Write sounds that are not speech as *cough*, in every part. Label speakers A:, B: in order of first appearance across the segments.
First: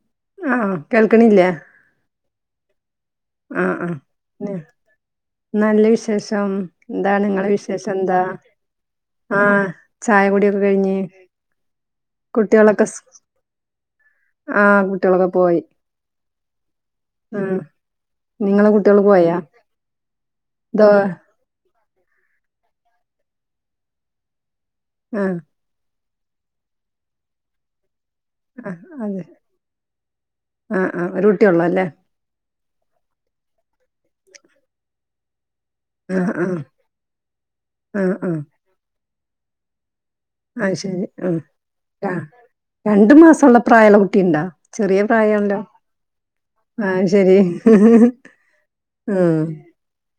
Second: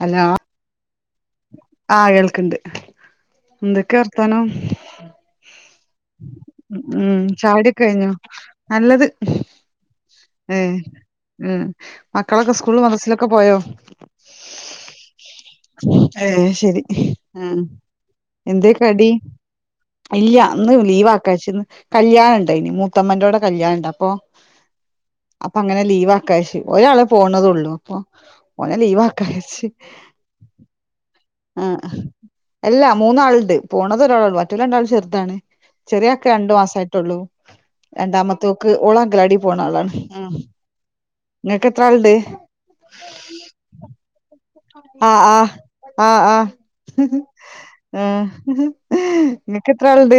A: Hello
B: ആഹ് കേൾക്കണില്ലേ
A: ആ കേൾക്ക്ണ്ട്
B: ആഹ
A: എന്തൊക്കെ വർത്താനം
B: ആഹ നല്ല വിശേഷം എന്താണ്
A: ഉം
B: നിങ്ങളെ
A: ചായുടിയൊക്കെ
B: വിശേഷം
A: കഴിഞ്ഞോ
B: എന്താ
A: നല്ലത്
B: ആഹ് ച ചായ
A: ഏ
B: കുടിക്കേ കഴിഞ്ഞ്
A: ഉം മക്കളൊക്കെ സ്കൂള്
B: കുട്ടികളൊക്കെ സ്
A: മദ്രസലൊക്കെ പോയോ
B: ആഹ് കുട്ടികളൊക്കെ പോയി
A: അത് ശരി ആഹ് എന്തെ
B: നിങ്ങളെ കുട്ടികള്
A: കടി.
B: പോയാ
A: ഇല്ല ഇന്ന്
B: ദോ
A: ലീവാ കഴ്ച്ചന്. കല്യാണുണ്ട് ഇനി മൂത്തമ്മടെ കല്യാണുണ്ട് അപ്പൊ
B: ആഹ്
A: അപ്പൊ അങ്ങനെ ലീവാ. കഴിച്ച് ഒരാള് പോണതയുള്ളൂ അപ്പൊ ഒന്ന്
B: ആഹ്
A: ലീവ്
B: അതെ
A: ആക്കാനു വച്ച്.
B: പറ്റൂള്ളല്ലേ
A: അല്ല മൂന്നാളുണ്ട് പോണത് ഒരാളെള്ളൂ മറ്റേ രണ്ടാളും ചെറുതാണ്. ചെറിയാക്കെ
B: ആഹ്
A: രണ്ടു
B: ആഹ്
A: മാസം ആയിട്ടുള്ളൂ,
B: ആഹ് ആഹ്
A: രണ്ടാമത്തെക്ക് ഓള് അങ്കണവാടി പോണ ആളാണ്. ഉം
B: അത് ശരി
A: ഇങ്ങക്ക് എത്ര ആള്ണ്ട്
B: ആഹ് രണ്ടു മാസമുള്ള പ്രായമുള്ള കുട്ടിണ്ടോ. ചെറിയ
A: ആഹ്
B: പ്രായല്ലോ
A: ആഹ് ആഹ് ഉം നിനക്ക് എത്ര ആളുണ്ട്.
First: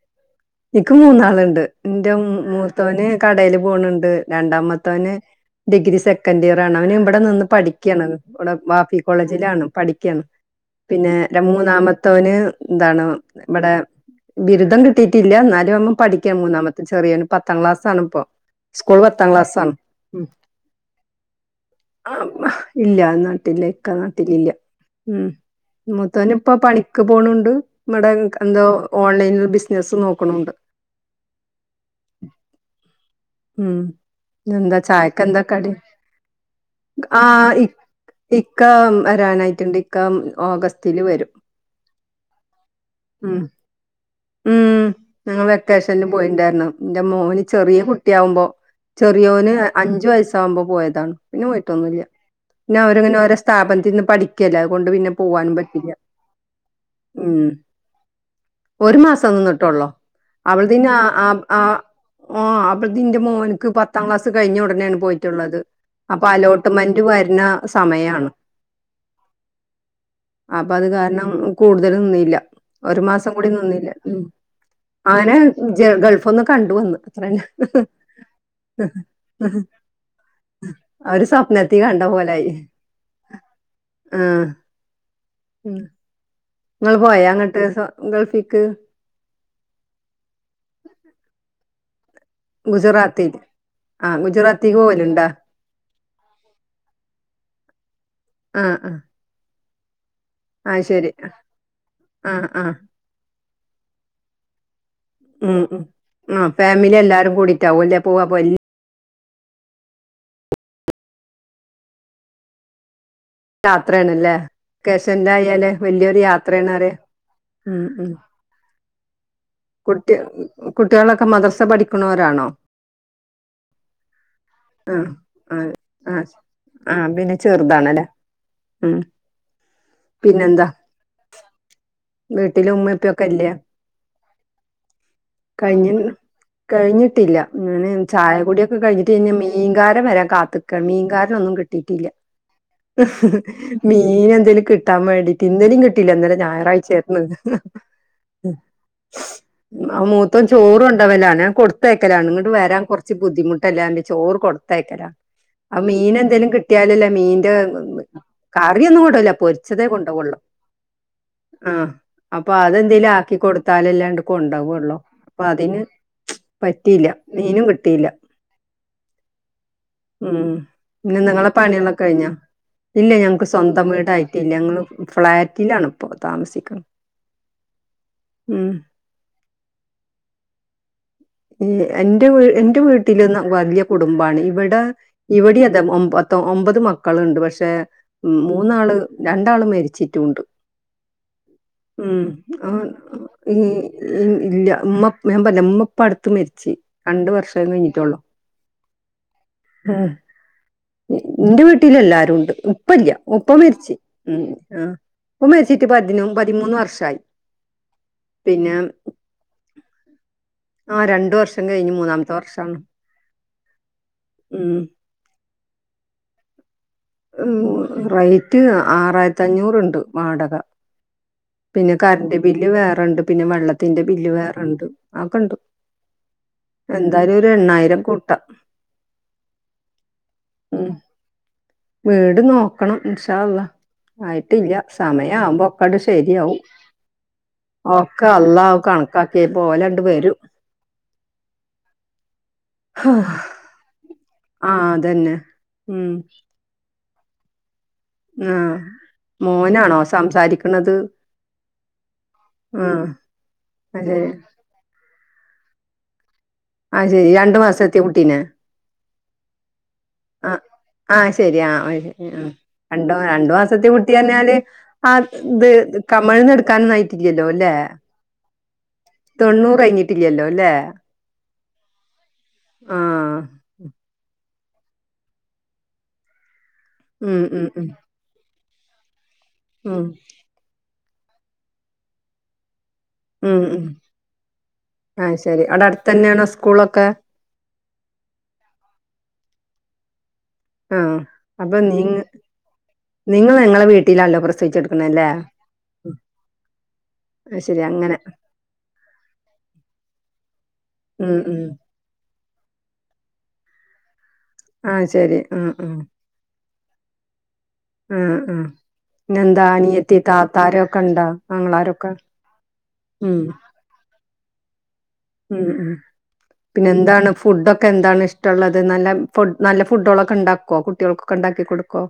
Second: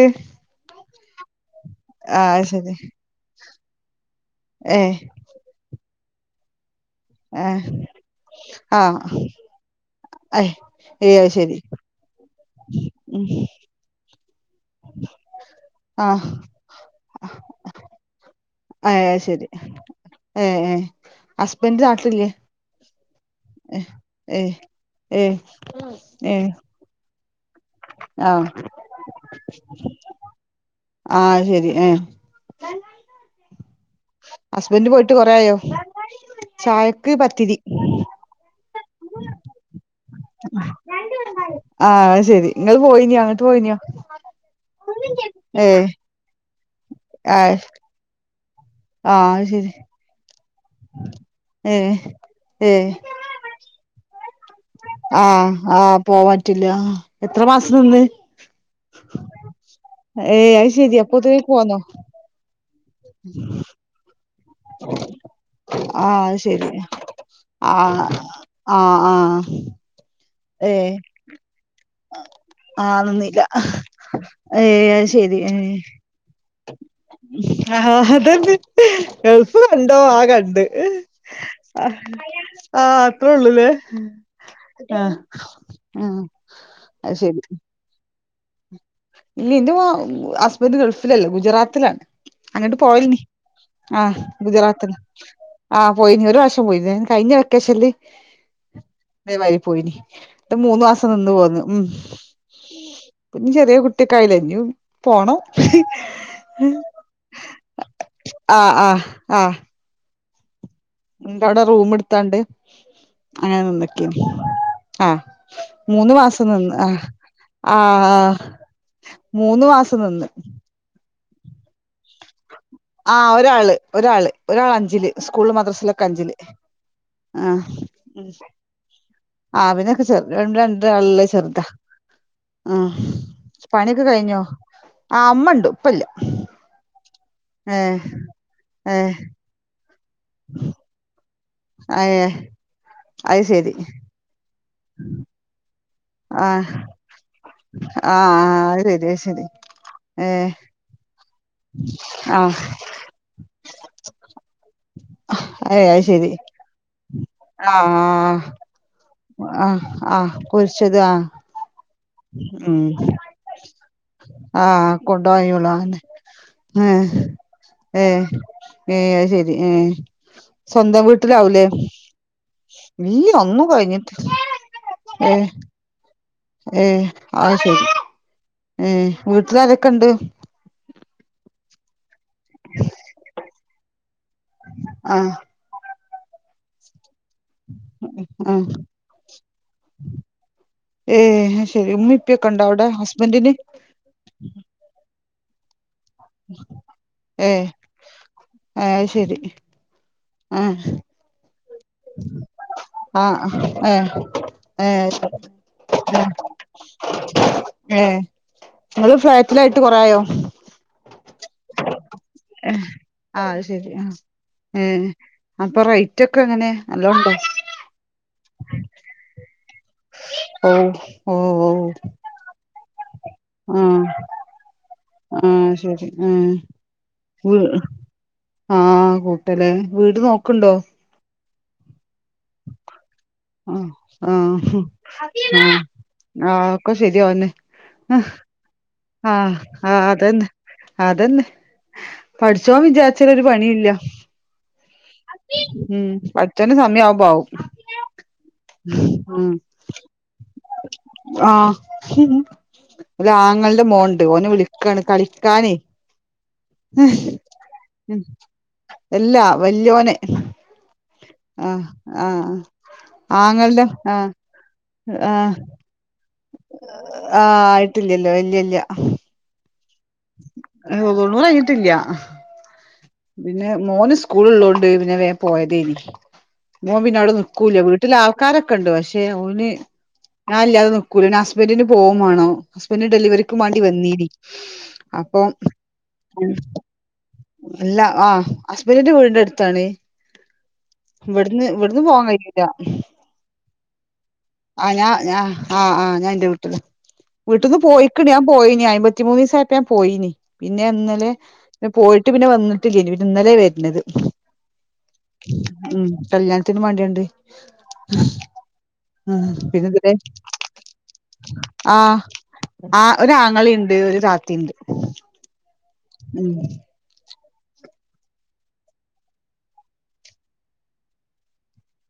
B: എനിക്ക് മൂന്നാളുണ്ട് എന്റെ
A: ആഹ് ശരി
B: മുത്തവന് കടല് പോണുണ്ട് രണ്ടാമ
A: ഏഹ്
B: മത്തെനെ ഡിഗ്രി സെക്കൻ് ഇയർ ആണ്. അവൻ ഇവിടെ നിന്ന്
A: ആഹ്
B: പഠിക്കാണ് ഇവിടെ ബാഫി
A: ആഹ്
B: കോളേജിലാണ് പഠിക്ക ക്കണ
A: ഏഹ്
B: പിന്നെ
A: ഏയ് അത്
B: എന്റെ
A: ശരി
B: മൂന്നാമത്തവന് എന്താണ്
A: ഉം
B: ഇവിടെ. ബിരുദം കിട്ടിയിട്ടില്ല എന്നാലും അവൻ
A: ആഹ്
B: പഠിക്കാണ് മൂന്നാമത്തെ ചെറിയൊന് പത്താം ക്ലാസ്സ് ആണ് ഇപ്പൊ. സ്കൂൾ
A: ഏഹ് അത്
B: പത്താം
A: ശരി
B: ക്ലാസ്സാണ്.
A: ഏഹ് ഏഹ് ഹസ്ബൻഡ് നാട്ടില്ലേ.
B: ഇല്ല നാട്ടില് ഇക്ക നാട്ടില്ല ഉം
A: ഏഹ്
B: മൂത്തവൻ
A: ഏഹ്
B: ഇപ്പം പണിക്ക് പോണണ്ട്. നമ്മടെ
A: ആഹ്
B: എന്താ ഓൺലൈനിൽ ബിസിനസ്സ് നോക്കണണ്ട്.
A: ആഹ് അത് ശരി ഉം.
B: ഉം എന്താ ചായക്കെന്താ
A: ആയോ
B: കടി.
A: ചായക്ക്
B: ആ
A: പത്തിരി
B: ഇ- ഇക്ക വരാനായിട്ടുണ്ട് ഇക്ക ഓഗസ്റ്റില് വരും.
A: ആഹ് ശരി നിങ്ങള് പോയിനോ
B: ഉം
A: അങ്ങട്ട് പോയിനോ.
B: ഉം ഞങ്ങള് വെക്കേഷന്ന് പോയിണ്ടായിരുന്നു. എന്റെ മോന്
A: ആഹ്
B: ചെറിയ കുട്ടിയാവുമ്പോ
A: ആഹ് അത്
B: ചെറിയോന്
A: ശരി
B: അഞ്ചു വയസ്സ്. സ്സുക്കുമ്പോ പോയതാണ്, പിന്നെ
A: ഏഹ്
B: പോയിട്ടൊന്നുല്ല പിന്നെ
A: ഏഹ്
B: അവരിങ്ങനെ ഒരോ സ്ഥാപനത്തിൽന്ന് പഠി ക്കല്ലേ അത് കൊണ്ട് പിന്നെ
A: ആഹ്
B: പോവാനും പറ്റില്ല
A: ആഹ് പോവാൻ പറ്റില്ല ആ. എത്ര
B: ഉം.
A: മാസം നിന്ന്
B: ഒരു മാസം നിന്നിട്ടള്ളോ
A: ഏയ് അത് ശെരി
B: *unintelligible* ആഹ്
A: അപ്പൊത്തിനേക്ക്
B: ആഹ്
A: പോന്നോ
B: ആഹ്. അത് എന്റെ മോനിക്ക് പ പത്ത് കഴിഞ്ഞ ഉടനെയാണ് പോയിട്ടുള്ളത്
A: ആഹ്
B: അപ്പൊ
A: അത്
B: അലോട്ട്മെന്റ് വരുന്ന സമയാണ്.
A: ആഹ ആഹ
B: അപ്പൊ അത് കാരണം കൂ നിന്നില്ല. ഒരു മാസം കൂടി നിന്നില്ല.
A: ഏയ് അത്
B: അങ്ങനെ
A: ശെരി ഏഹ്
B: ഗൾഫ് ഒ കണ്ടു വന്ന് അത്രന്നെ
A: ആഹ് അതന്നെ ഗൾഫ് കണ്ടോ ആ കണ്ട്,
B: അവര് സ്വപ്നത്തി കണ്ട പോലായി.
A: ആ അത്രേ ഉള്ളൂല്ലേ
B: ആഹ്
A: അ ഉം
B: നിങ്ങള് പോയോ അങ്ങട്ട് ഗൾഫിക്ക്
A: ഇല്ല എന്റെ ഹസ്ബന്റ് ഗൾഫിലല്ല, ഗുജറാത്തിലാണ് അങ്ങട്ട് പോവലിനി
B: ഗുജറാത്തിൽ
A: ആഹ് ഗുജറാത്തിൽ. ആഹ പോയിന് ഒരു പ്രാവശ്യം പോയിണ്. കഴിഞ്ഞ വെക്കേഷൻ ൽ
B: ആഹ ആഹ
A: പോയി മൂന്ന് മാസം നിന്ന് പോന്നു ഉം
B: ആഹ് ആഹ്
A: പി ചെറിയ കുട് ഒറ്റക്കായിലെ ഇഞ്ഞു പോണം.
B: ഉം ഉം. ആഹ് ഫാമിലി എല്ലാരും കൂടിട്ടാവുംല്ലേ പോവാ അപ്പൊ വല്യ
A: ആ ആ ആഹ നിട്ട് അവിടെ റൂം എടുത്താണ്ട് അങ്ങനെനിന്നക്കെനി,
B: യാത്രേണ്ല്ലേ?
A: ആഹ
B: വെക്കേഷനിലായാല്
A: മൂന്ന്
B: വല്യൊരു
A: മാസം
B: യാത്രേണ്
A: നിന്ന് ആ
B: പറയാ
A: ആ
B: ഉം ഉം.
A: മൂന്ന് മാസം നിന്ന്
B: ഒക്കെ മദർസ പഠിക്കുണോരാണോ
A: ആ ഒരാള് ഒരാള് ഒരാള് അഞ്ചില്, സ്കൂള് മദ്രാസയിലൊക്കെ അഞ്ചില്
B: ആഹ പിന്നെ ചെറുതാണല്ലേ ഉം
A: ആ പിന്നൊക്കെ ചെറുത് രണ്ട്
B: പിന്നെന്താ?
A: രണ്ട് ആളുള്ള ചെറുതാ
B: വീട്ടില്
A: ആ
B: ഉമ്മേം ഉപ്പേംക്കെ ഇല്ലേ
A: പണിയൊക്കെ കഴിഞ്ഞോ ആ അമ്മണ്ട് ഇപ്പല്ല
B: *unintelligible* ഇങ്ങനെ ചായ കുടി ഒക്കെ കഴിഞ്ഞിട്ട്
A: ഏഹ്
B: *unintelligible* മീങ്കാരൻ വരാൻ കാത്ത്ക്കാണ് മീങ്കാര ന്നും കിട്ടിട്ടില്ല
A: ഏഹ് അത് ശരി
B: മീൻ എന്തലും കിട്ടാൻ വേണ്ടിട്ട്, ഇന്നലിം കി ട്ടില്ല. ഇന്നലെ
A: ആഹ്
B: ഞായറാ്ച ആയിരുന്നു
A: ആഹ് അത് ശരി അത് ശരി
B: ആ മൂത്തോൻ
A: ഏഹ്
B: ചോറൊണ്ടോവലാനേ ഞാൻ കൊടുത്തയക്കല ഇങ്ങോട്ട്
A: ആഹ്
B: വരാൻ കുറച്ച് ബുദ്ധിമുട്ടല്ല പർഞ് ചോറ് കൊടുത്തേക്കല. അ
A: ഏഹ് അത്
B: മീന്
A: ശരി
B: എന്തേലും കിട്ടിയാലല്ലേ മീന്റെ
A: ആഹ്
B: കറിയൊന്നും ല്ല
A: ആഹ്
B: പൊരിച്ചതേ
A: ആഹ്
B: കൊണ്ടൊവോള്ളൂ.
A: പൊരിച്ചത് ആഹ്
B: ആഹ അപ്പൊ
A: ഉം
B: അതെന്തേലും ആക്കി കൊടുത്താലല്ലേ ണ്ട്
A: ആഹ്
B: കൊണ്ടാവള്ളോ, അപ്പൊ
A: കൊണ്ടോയോളു
B: അതിന്
A: ആന്നെ ഏഹ്
B: പറ്റിയില്ല. മീനും കിട്ടിയില്ല
A: ഏഹ് ഏഹ് അത് ശരി ഏഹ്
B: ഉം
A: സ്വന്തം
B: പിന്നെ നിങ്ങളെ
A: വീട്ടിലാവൂലേ
B: പണികളൊക്ക കഴിഞ്ഞോ ഇല്ല
A: ഇല്ല്യ
B: ഞങ്ങക്ക്
A: ഒന്നും
B: സ്വന്തം
A: കഴിഞ്ഞിട്ട്
B: വീടായിട്ടില്ല ഞങ്ങള് ഫ്ളാറ്റിലാണ് പ്പോ
A: ഏ അത് ശരി
B: ഉം
A: ഏ, വീട്ടിലാരൊക്കെണ്ട്
B: എന്റെ എന്റെ വീട്ടിൽ വലിയ കു കുടുംബാണ്. ഇവിടെ
A: ആഹ്
B: ഇവിടെ അതെ ഒ ഒമ്പത് മ മക്കളുണ്ട് പക്ഷെ
A: ആഹ്
B: മൂന്നാള് രണ്ടാള് മരിച്ചിട്ടുണ്ട്
A: ഏഹ് അത് ശരി ഉമ്മി
B: ഉം
A: ഇപ്പിയൊക്കെ ഉണ്ടോ
B: ആ
A: അവിടെ ഹസ്ബന്റിന്
B: ഇ ഇല്ല. ഇമ്മ പ്പ ഞാൻ പറഞ്ഞിലെ ഇമ്മ പ്പടുത്ത മരിച്ച്, രണ്ട് വർഷം
A: ഏഹ്
B: കഴിഞ്ഞിട്ടള്ളൂ.
A: ആഹ
B: വീട്ടിൽ എല്ലാരും ഉണ്ട്. ഉപ്പ ഇല്ല ഉപ്പ മരിച്ച്.
A: ഏഹ് ഏഹ്
B: ഉപ്പ മരിച്ചിട്ട് പതിമൂന്ന് കൊല്ല വർഷായി
A: ഏ
B: പിന്നെ
A: ഇങ്ങൾ ഫ്ലാറ്റ് ൽ ആയിട്ട് കുറായോ
B: ആ രണ്ട വർഷം കഴിഞ്ഞ് മൂന്നാമത്തെ വർഷണ്
A: ആ ശരി ആ ഏ അപ്പൊ റേറ്റ് ഒക്കെ എങ്ങനെയ
B: ഉ റേറ്റ് ആറായിരത്തി അഞ്ഞൂറ്ണ്ട് വാടക
A: ഓഹ് ഓഹ് ഓഹ്
B: പിന്നെ കറണ്ട് ബില്ല് വേറെണ്ട്, പിന്നെ വെള്ളത്തിന്റെ
A: ആഹ്
B: ബില്ല് വേറെണ്ട്. ആ കണ്ടു
A: ആഹ് ശരി
B: എന്തായാലും ഒരു എണ്ണായിരം കൂട്ട
A: ആഹ കൂട്ടലെ, വീട് നോക്ക്ണ്ടോ
B: ഉം വീട് നോക്കണം ഇൻഷാഅള്ള,
A: ആഹ്
B: ആയിട്ടില്ല
A: ആഹ്
B: സമയ ആവുമ്പോ
A: ആഹ്
B: ഒക്ക ശെ ശരിയാവും
A: ആഹ് ഒക്കെ
B: ഒക്കെ അള്ളാഹു
A: ആ ആ അതെന്നെ അതെന്നെ പടച്ചോൻ വിചാരിച്ചാൽ
B: ആഹ്
A: ഒരു പണിയുമില്ല
B: അതന്നെ
A: ഉം പടച്ചോന് സമയമാവുമ്പോ വൗ
B: ഉം മോനാണോ സംസാരിക്കണത്
A: ആ *unintelligible*
B: ആഹ്
A: അങ്ങളന്റെ
B: അത്
A: മോനൊണ്ട്
B: ശരി
A: ഓനെ വിളിക്കാണ് കളിക്കാനേ
B: അതെ രണ്ട് മാസമെത്തിയ കുട്ടീനെ
A: അല്ലാ വല്യോനെ
B: ആ ശരിയാ
A: ആഹ്
B: ഉം ഉം
A: ആഹ്
B: രണ്ട് രണ്ടു
A: ആങ്ങൾന്റെ
B: മാസത്തെ കുട്ടി
A: ആഹ്
B: പറഞ്ഞാല് ആ
A: ആഹ്
B: ഇത് മഴന്ന് ട്ക്കാനൊന്നായിട്ടില്ല്യല്ലോ
A: ആഹ്
B: ലേ
A: ആയിട്ടില്ലല്ലോ ഇല്ല്യ ഇല്ല്യ
B: തൊണ്ണൂറഞ്ഞിട്ട് *unintelligible*
A: *unintelligible*
B: ആഹ്
A: പിന്നെ മോന് സ്കൂള് ഉള്ളോണ്ട് പിന്നെ വേഗം പോയതേനി ഓൻ പിന്നെ അവിടെ
B: ഉം ഉം
A: നിക്കൂല
B: ഉം
A: വീട്ടില് ആൾക്കാരൊക്കെയുണ്ട് പക്ഷെ ഓന്
B: ഉം
A: ഞാനില്ലാതെ *unintelligible* പോകുവേം വേണം ഹസ്ബൻഡ് ഡെലിവറിക്ക്
B: ഉം
A: മാണ്ടി
B: ഉം
A: വന്നീനി
B: ആഹ്
A: അപ്പം
B: ശരി അവിടെ അടുത്ത് തന്നെയാണോ സ്കൂളൊക്കെ
A: എല്ലാ ആഹ ഹസ്ബൻറിന്റെ വീടിന്റെ അടുത്താണ്
B: ആഹ്
A: ഇവിടുന്ന്
B: അപ്പൊ
A: ഇവിടുന്ന്
B: നിങ്ങ
A: പോവാൻ കഴിയൂല
B: നിങ്ങൾ നിങ്ങളെ വീട്ടിലാണല്ലോ
A: ആ ഞാ
B: പ്രസവിച്ചെടുക്കണല്ലേ
A: ഞാ ആ ആ
B: അത്
A: ഞാൻ എന്റെ വീട്ടില് വീട്ടീന്ന്
B: ശരി അങ്ങനെ
A: പോയിക്കണ് ഞാൻ പോയിന് അയമ്പത്തിമൂന്ന് ദിവസായപ്പ ഞാൻ പോയിനി പിന്നെ ഇന്നലെ
B: ഉം ഉം
A: പോയി ഇന്ന്ട്ട് പിന്നെ വന്നിട്ടില്യേനു പിന്നെ ഇന്നലെ വര്ന്നത്
B: ആ ശരി ഉം ഉം
A: ത്തിന് വണ്ടിയുണ്ട്
B: ഉം ഉം പിന്നെന്താ
A: പിന്നെ ഇതിലെ
B: അനിയത്തി താത്താരൊക്കെ ഇണ്ടോ അങ്ങളാരൊക്കെ
A: ആഹ് ആ ഒരാങ്ങളയുണ്ട് ഒരു താത്തയുണ്ട്
B: ഉം ഉം പിന്നെ എന്താണ് ഫുഡൊക്കെ എന്താണ് ഇഷ്ടമുള്ളത് നല്ല നല്ല ഫുഡുകളൊക്കെ ഉണ്ടാക്കോ കുട്ടികൾക്കൊക്കെ ഉണ്ടാക്കി കൊടുക്കുവോ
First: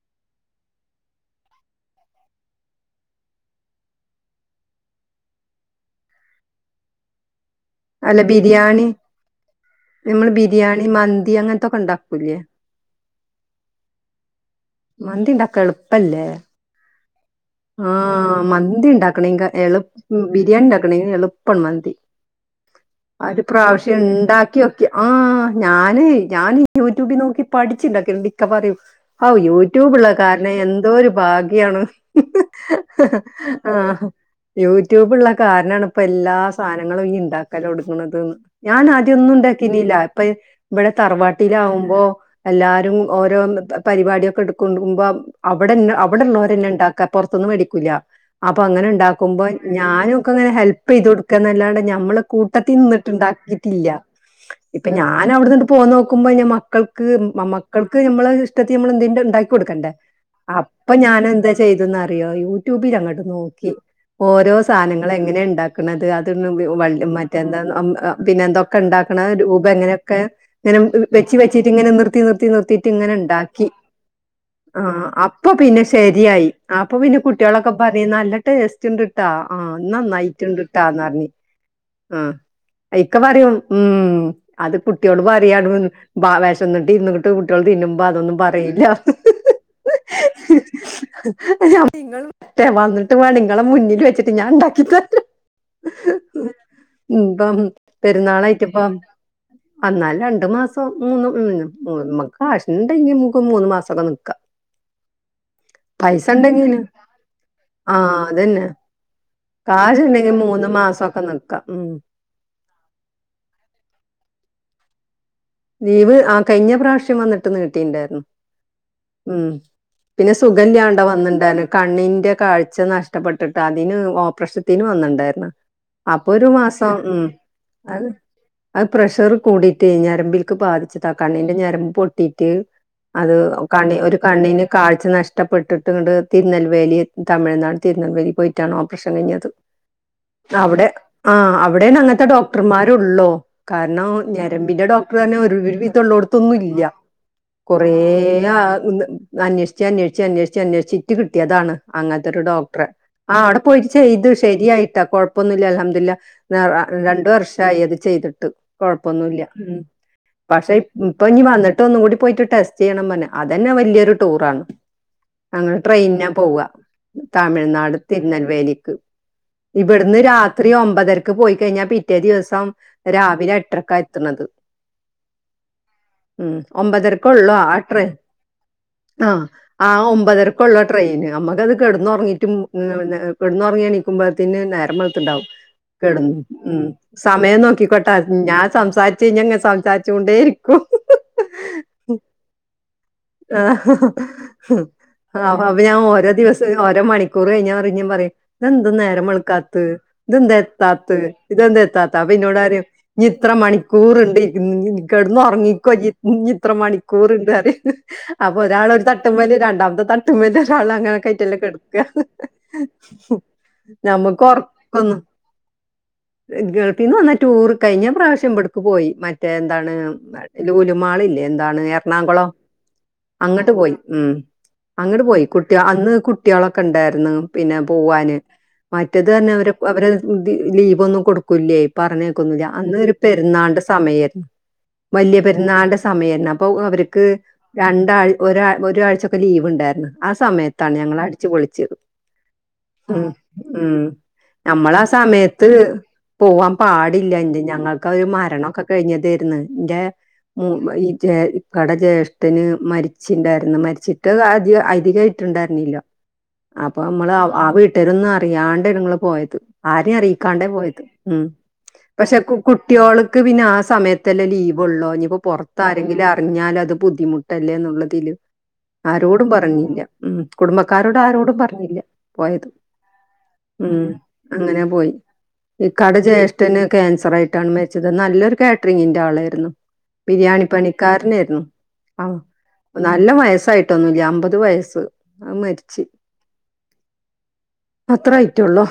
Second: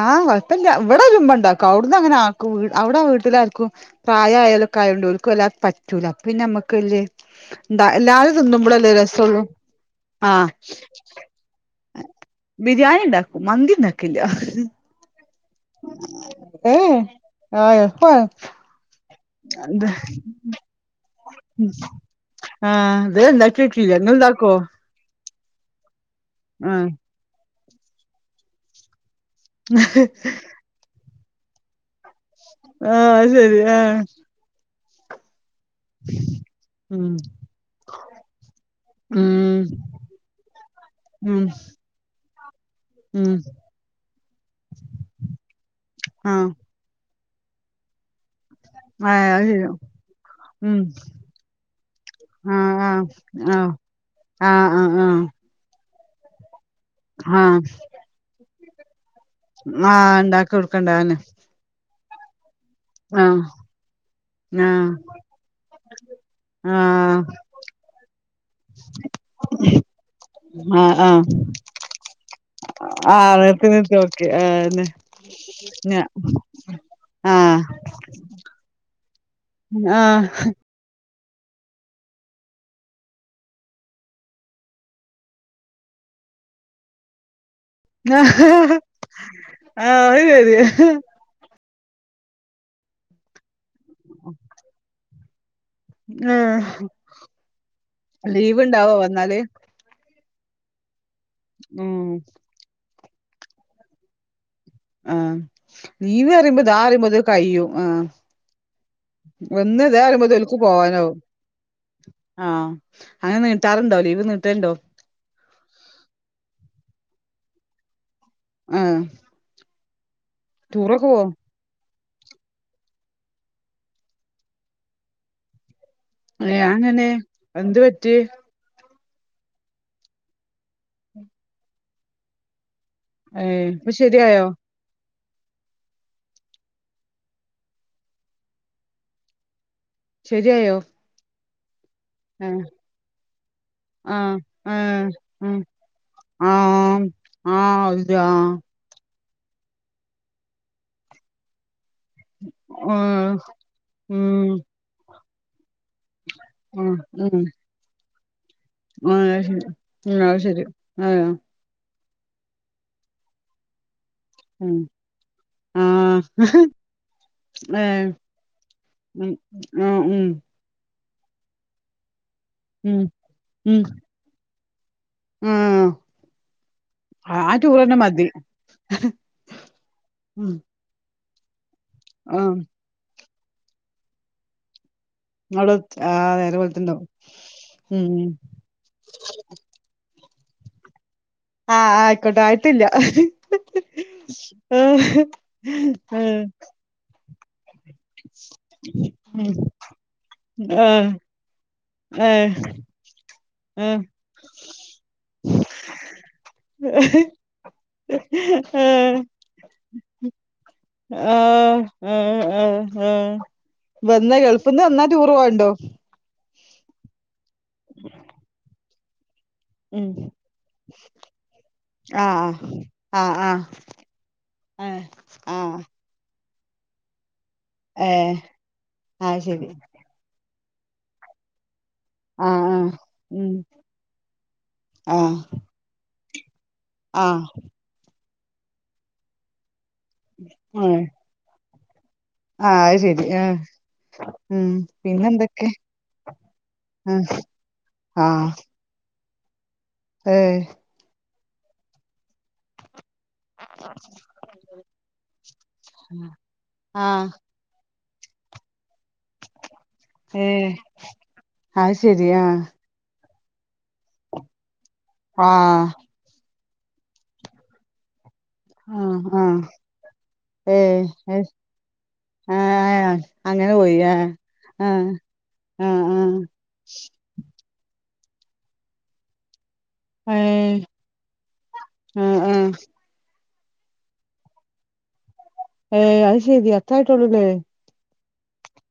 A: ആ കൊഴപ്പില്ല ഇവിടെ *unintelligible* ഇതൊക്കെ ആയത്കൊണ്ടു *unintelligible* പറ്റൂല അപ്പൊ പിന്നെ നമ്മക്ക്‌ വല്ല്യേ എന്താ
B: അല്ല
A: എല്ലാരും
B: ബിരിയാണി
A: തിന്നുമ്പോളല്ലേ ഒരു രസമുള്ളൂ ആ
B: നമ്മള് ബിരിയാണി മന്തി അങ്ങനത്തൊക്കെ ഉണ്ടാക്കൂലേ
A: ബിരിയാണി ഉണ്ടാക്കും മന്തി ഉണ്ടാക്കില്ല
B: മാന്തിണ്ടാക്കാ എളുപ്പല്ലേ
A: ഏഹ്
B: ആഹ് മന്തി ഇണ്ടാക്കണെയ്ങ്കാ എളു
A: ഇത്
B: ബിരിയാണി ഇണ്ടാക്കണെ എളുപ്പാണ് മന്തി
A: ആഹ് ഇത്
B: അത്
A: ഇണ്ടാക്കിയോക്കില്ല
B: പ്രാവശ്യം
A: ഇങ്ങള് ഇണ്ടാക്കോ
B: ഉണ്ടാക്കി നോക്കി ആ ഞാന് ഞാൻ
A: ആഹ്
B: യൂട്യൂബിൽ നോക്കി പഠിച്ചുണ്ടാക്കി *unintelligible* പറയൂ ഹൗ യൂട്യൂബുള്ള കാരണം എന്തോരു ഭാഗ്യാണ്
A: ആഹ് അത് ശരി
B: ആഹ് യൂ കാരണം ആണ് ഇപ്പോ എല്ലാ സാധനങ്ങളും
A: ഉം
B: ഇനി ഇണ്ടാക്കല് തൊടങ്ങണത് ഞാൻ ആദ്യം ഒന്നും
A: ഉം
B: ഉണ്ടാക്കിനല്ല ഇപ്പൊ ഇവിടെ
A: ഉം
B: തറവാട്ടിലാകുമ്പോ എല്ലാരും
A: ഉം
B: ഓരോന്ന് പരിപാടിയൊക്കെ എടുക്കൊണ്ടുമ്പോ അവിടെന്നെ
A: ആഹ്
B: അവിടുള്ളോര് എന്താ ഉണ്ടാക്കുക പൊറത്തൂന്ന് മേടിക്കൂല്ല അത് അങ്ങനെ
A: ആഹ്
B: ഉണ്ടാക്കുമ്പോ
A: അത് ശരി
B: ഞനൊക്കെ
A: ഉം
B: ഹെൽപ് ചെയ്തു കൊടുക്കുകന്നല്ലാണ്ട് ഞമ്മള്
A: ആഹ്
B: കൂട്ടത്തിൽ
A: ആഹ്
B: നിന്നിട്ടുണ്ടാ
A: ആഹ്
B: വീട്ടിലില്ല
A: ആഹ്
B: ഇപ്പൊ
A: ആഹ് ആഹ്
B: ഞാൻ അവിടുനിങ്ങട്ട് പോന്ന് ക്കുമ്പോ മക്കൾക്ക്
A: ആഹ്
B: മക്കൾക്ക് നമ്മള് ഇഷ്ടത്തിൽ നമ്മൾ *unintelligible* ഉണ്ടാക്കി കൊടുക്കണ്ടേ
A: ആഹ് ഇണ്ടാക്കി കൊടുക്കണ്ട
B: അപ്പൊ
A: അതെന്നെ
B: ഞാൻ എന്താ ചെയ്തന്ന് അറിയോ യൂട്യൂബിൽ അങ്ങോട്ട്
A: ആഹ്
B: നോക്കി ഓരോ
A: ആഹ്
B: സാനങ്ങൾ എങ്ങനെയാ ഉണ്ടാക്കണത് അത് *unintelligible* മറ്റെന്താ പിന്നെ എന്തൊക്കെ ഉണ്ടാക്കണം രൂപം എങ്ങനൊക്കെ ഇങ്ങനെ
A: ആഹ് ആഹ് ആഹ്
B: വെച്ച് വെച്ചിട്ട് ഇങ്ങനെ നിർത്തി നിർത്തി നിർത്തിയിട്ട് ഇങ്ങനെ
A: ആഹ്
B: ഉണ്ടാക്കി
A: നിർത്തി നിർത്തി ഓക്കെ.
B: ആഹ് അപ്പൊ പിന്നെ ശരിയായി. അപ്പൊ പിന്നെ
A: ആഹ്
B: കുട്ടികളൊക്കെ പറയുന്ന നല്ല ടേസ്റ്റ് ഇണ്ടാട്ടോ ആഹ് നന്നായിട്ടുണ്ട് കേട്ടോ പറയും. ആഹ് ഇക്ക പറയും ഉം അത് കുട്ടിയോട് പറയാണ് വ വിശന്നിട്ട് ഇരുന്നങ്ങട്ട്. കുട്ടിയോള് തിന്നുമ്പോ അതൊന്നും പറയില്ല.
A: ആഹ് അത് ശരി
B: ഞാൻ പറഞ്ഞ് ഇങ്ങള് വരട്ടേ വന്നിട്ട് വേണം നിങ്ങളെ മുന്നിൽ വെച്ചിട്ട് ഞാൻ ഉണ്ടാക്കി തരാം.
A: ആഹ്
B: ഇപ്പം
A: ലീവ്
B: പെരുന്നാളായിട്ടിപ്പം
A: ഇണ്ടാവോ വന്നാല്
B: വന്നാല്. രണ്ട് മാസം മൂന്ന് ഉം പോരുമ്പോൾ കാശ് ഉണ്ടെങ്കിൽ നമുക്ക് മൂന്നു മാസമൊക്കെ നിക്കാം.
A: ആഹ് ലീവ്
B: പൈസ
A: പറയുമ്പോ ദാ
B: ഉണ്ടെങ്കില്
A: പറയുമ്പോ അത് കഴിയും ആഹ്. വന്ന്
B: കാശുണ്ടെങ്കിൽ
A: ഇതാരുമ്പഴത്തേക്ക്
B: മൂന്ന്
A: പോവാനാവും.
B: മാസമൊക്കെ നിക്കാം ഉം
A: ആഹ് അങ്ങനെ നീട്ടാറുണ്ടോ ലീവ് നീട്ടലുണ്ടോ?
B: ലീവ് ആഹ് കഴിഞ്ഞ പ്രാവശ്യം വന്നിട്ട് നീട്ടി ഇണ്ടായിരുന്നു.
A: ആഹ്
B: പിന്നെ സുഖല്യാണ്ട
A: ടൂറൊക്കെ പോവോ
B: വന്നെണ്ടാനെ കണ്ണിന്. ന്റെ കാഴ്ച നഷ്ടപ്പെട്ടിട്ട് അതിന് ഓപ്പറേഷത്തിന് വന്നെണ്ടായിരുന്നു. അപ്പൊ ഒരു
A: ഏഹ്
B: മാസം
A: അതെങ്ങനെ
B: ഉം
A: എന്ത് പറ്റി
B: അത്. പ്രഷർ കൂടിയിട്ട് ഞരമ്പിലേക്ക് ബാധിച്ചേട്ടാ കണ്ണിന്റെ ഞരമ്പ് പൊട്ടിയിട്ട്. അത്
A: ഏഹ് ഇപ്പൊ
B: കണ്ണി ഒരു
A: ശരിയായോ
B: കണ്ണിന് കാഴ്ച നഷ് ടപ്പെട്ടിട്ട് ഇങ്ങട് തിരുനെൽവേലി തമിഴ്നാട് തിരുനെൽവേലിയിൽ പോയിട്ടാണ് ഓപ്പറേഷൻ കഴിഞ്ഞത്.
A: ശരിയായോ
B: അവിടെ ആ അവിടെ അങ്ങനത്തെ
A: ആഹ്
B: ഡോക്ടർമാരുള്ളൂ. കാരണം
A: ആഹ്
B: ഞരമ്പിന്റെ ഡോ
A: ആഹ്
B: ക്ടറിന് ഒരു
A: ഉം
B: വിധം
A: ആ
B: ഒള്ളോടത്തൊന്നും ഇല്ല.
A: ആ
B: കുറേ
A: ഇതാ
B: ആ അന്വേഷിച്ച് അന്വേഷിച്ച് അന്വേഷിച്ച് അന്വേഷിച്ച് ഇട്ട് കിട്ടിയതാണ്. അങ്ങനത്തൊരു ഡോക്ടറെ. ആ അവിടെ പോയിട്ട് ചെയ്തു
A: ഉം
B: ശരിയായിട്ടാ. കൊഴപ്പൊന്നൂല്ല അൽ ഹം ദു ലില്ലാ.
A: ഉം ഉം
B: രണ്ടുവർഷായി അത് ചെയ്തിട്ട്
A: ആ
B: കൊഴപ്പൊന്നൂല്ല.
A: ശരി
B: ഉം
A: അത് ശരി
B: പക്ഷെ ഇപ്
A: ആ
B: ഇപ്പൊ ഇനി വന്നിട്ട് ഒന്നും കൂടി പോയിട്ട് ടെസ്റ്റ് ചെയ്യണന്ന്പറഞ്ഞ് അതന്നെ വലിയൊരു ടൂറാണ്.
A: ഉം
B: ഞങ്ങൾ
A: ആ
B: ട്രെയിനിനാ പോവാ.
A: ഏ
B: തമിഴ്നാട് തിരുനെൽവേലിക്ക്.
A: ഉം ആ
B: ഇവിടുന്ന്
A: ഉം
B: രാത്രി ഒമ്പതര ക്ക് പോയി കഴിഞ്ഞാ പിറ്റേ ദിവസം
A: ഉം
B: രാവിലെ എട്ടരക്കാ എത്തണത്.
A: ഉം
B: ഉം ഒമ്പതരക്കുള്ളൂ. ആ
A: ടൂറന്നെ
B: ട്രെ
A: മതി
B: ആ ആ
A: ഉം
B: ഒമ്പതരക്കുള്ളൂ ട്രെയിന്. നമ്മക്കത്
A: ആ
B: കിടന്നുറങ്ങിയിട്ടും പിന്നെ കിടന്നുറങ്ങി എണീക്കുമ്പത്തേന് നേരം വെളു ത്തിണ്ടാവും.
A: അവിടെ ആ
B: കെടന്ന്
A: നേരെ
B: ഉം
A: വെളുത്തുണ്ടാവും
B: സമയം നോക്കിക്കോട്ടാ
A: ഉം
B: ഞാൻ സംസാരിച്ച് കഴിഞ്ഞാ സം സാരിച്ചു കൊണ്ടേയിരിക്കും.
A: ആ ആയിക്കോട്ടെ ആയിട്ടില്ല.
B: ആഹ് അപ്പൊ ഞാൻ ഓരോ ദിവസം ഓരോമണി ക്കൂറ് കഴിഞ്ഞാ പറയും ഇഞ്ഞീം പറയും ഇതെന്താ നേരം വെളുക്കാത്ത് ഇതെന്താ
A: ആ
B: എത്താത്ത് ഇതെന്താ എത്താതെ
A: ആ
B: അപ്പെ എന്നോട്
A: ആ
B: പറയും. ഇനി ഇത്ര
A: ആ
B: മണിക്കൂറിണ്ടി കെടന്നൊറങ്ങിക്കോ ഇ ഇനി ഇത്രമണിക്കൂറിണ്ട് പറയും. അപ്പൊ ഒരാളൊരു തട്ടിൽ മേല് രണ്ടാമത്തെ തട്ടുമ്മേല് ഒരാള് അങ്ങനൊക്കെ
A: ആ
B: ആയിട്ടല്ലേ കെടക്ക.
A: ആ ആ ആ വന്ന
B: നമുക്ക്
A: ഗൾഫ്ന്ന് വന്നാ ടൂറ് പോവണ്ടോ?
B: ഗൾഫിന്ന് വന്ന ടൂർ കഴിഞ്ഞ പ്രാവശ്യം ഇവിടക്ക് പോയി. റ്റേ എന്താണ്
A: ഉം
B: ലുലുമാള് ഇല്ലേ എന്താണ് എറണാകുളം
A: ആഹ് ആഹ് ആഹ്
B: അങ്ങട്ട് പോയി ഉം
A: ആഹ്
B: അങ്ങട് പോയി കുട്ടി
A: ആഹ്
B: അന്ന് കു ട്ടികളൊക്കെ ഉണ്ടായിരുന്നു പിന്നെ
A: ഏഹ്
B: പോവാന്. മറ്റത്
A: അത്
B: പറഞ്ഞ
A: ശരി
B: അവര് അവര് ലീവ് ഒന്നും കൊടുക്കൂല്ലേ പറഞ്ഞ കേക്കൊന്നൂല്ല
A: ആഹ് ആഹ്
B: അന്ന് ഒരു
A: ഉം
B: പെരുന്നാളിൻ്റെ സമയായിരുന്നു.
A: ആഹ്
B: വലിയ പെരുന്നാളുടെ സമയം ആയിരുന്നു. അപ്പൊ അവരക്ക്
A: ആഹ്
B: രണ്ടാൾ ഒരാ ഒരാഴ്ച്ചൊക്കെ ലീവ് ഉണ്ടായിരുന്ന് ആ സമയത്താണ്
A: ഉം
B: ഞങ്ങൾ അടിച്ചു പൊളിച്ചത്.
A: ആഹ് അത്
B: ഉം
A: ശരി ആഹ്
B: ഉം
A: ഉം
B: നമ്മളാ ആ
A: പിന്നെന്തൊക്കെ
B: സമയത്ത് പോവാൻ
A: ആഹ്
B: പാടില്ല ഇന്റെ ഞങ്ങൾക്ക് ഒരു
A: ആഹ്
B: മരണൊക്കെ കഴിഞ യിരുന്ന് ഇന്റെ
A: ഏഹ്
B: മു ഇ ജെ ഇക്കാടെ ജേഷ് ട്ടന് മരിച്ചിണ്ടായിരുന്നു മരിച്ചിട്ട് അധിക അധികാ യിട്ടുണ്ടായിരുന്നില്ല. അപ്പൊ
A: ആഹ്
B: അമ്മള് ആ വിട്ടാരൊന്ന് അറിയാണ്ടനു നങ്ങൾ പോയത് ആരെയും അറിയിക്കാണ്ടേ
A: ഏഹ്
B: പോയത് ഉം
A: അത് ശരി
B: പക്ഷെ കു
A: ആഹ്
B: കുട്ടീൾ ക്ക് പിന്നെ ആ സമയത്തല്ല ലീവ് ഉള്ളോ ഇനിപ്പോ പുറത്ത
A: ആഹ്
B: ആരെങ്കിലും അറിഞ്ഞാലത് അത് ബുദ്ധിമുട്ടല്ലേ ന്നുള്ളതില്
A: ആഹ്
B: ആരോടും
A: ആഹ്
B: പറഞ്ഞില്ല ഉം
A: ഏഹ്
B: കുടുംബക്കാരോട്
A: ഏഹ്
B: ആരോടും പറഞ്ഞില്ല. പോയത്
A: ആഹ് അങ്ങനെ പോയി
B: ഉം
A: ആഹ്
B: അങ്ങനെ
A: ആഹ്
B: പോയി.
A: ആഹ്
B: ഇക്കാടെ
A: ആഹ്
B: ജ്യേഷ്ഠന് ക്യാൻസർ ആയിട്ടാണ് മരിച്ചത് നല്ലൊരു കാറ്ററിങ്ങിൻന്റെ ആളായിരുന്നു. ബിരിയാണി
A: ഏഹ്
B: പണിക്കാരനായിരുന്നു ആ
A: ആഹ് ആഹ്
B: നല്ല വയസ് സായിട്ടൊന്നുല്ല അമ്പത് വയസ്.
A: ഏ അത് ശരി അത്തറായിട്ടള്ളൂലേ.
B: അത്രആയിറ്റള്ളൂ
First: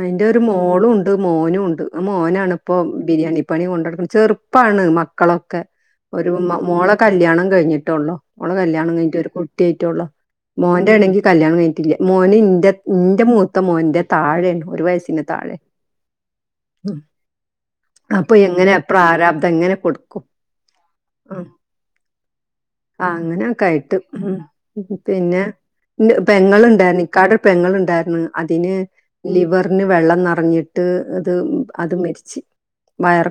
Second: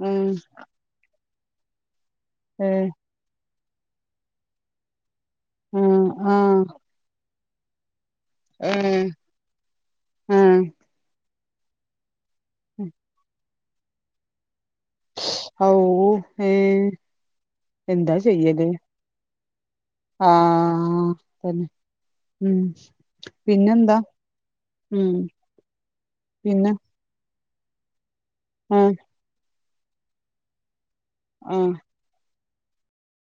B: അയിന്റെ ഒരു മോളും ഉണ്ട് മോനും ഉണ്ട് ആ മോനാണ് ഇപ്പോ
A: ഏഹ്
B: ബിരിയാണി പ്പണി കൊണ്ടടക്ക്ണ് ചെറുപ്പാണ് മക്കളൊക്കെ
A: ആഹ്
B: ഒരു
A: ആഹ്
B: മോളെ കല്യാണം കഴിഞ്ഞിട്ടുള്ളു. മോളെ കല്യാണം
A: ഏഹ്
B: കഴിഞ്ഞിട്ട് ഒരു കുട്ടിയായിട്ടുള്ളു
A: ആഹ്
B: മോന്റെ ആണെങ്കി കല്യാണം കഴിഞ്ഞിട്ടില്ല. മോന് ഇന്റെ ഇന്റെ മൂത്ത മോൻന്റെ താഴെഉള്ളു ഒരു വയസിന് താഴെ
A: ഔ ഏ എന്താ
B: അപ്പൊ
A: ചെയ്യല്
B: എങ്ങനെ പ്രാര
A: ആ തന്നെ. ഉം
B: ആ അങ്ങനെക്കായിട്ട്
A: പിന്നെന്താ ഉം
B: പിന്നെ.
A: പിന്നെ
B: പെങ്ങൾണ്ടായിരുന്നു ഇക്കാടെ ഒരു പെങ്ങൾണ്ടായിരുന്നു അതിന്
A: ആ
B: ലിവറിന് വെള്ളം നെറഞ്ഞ് അത് അത്
A: ആ
B: അത് മരിച്ച് വയറ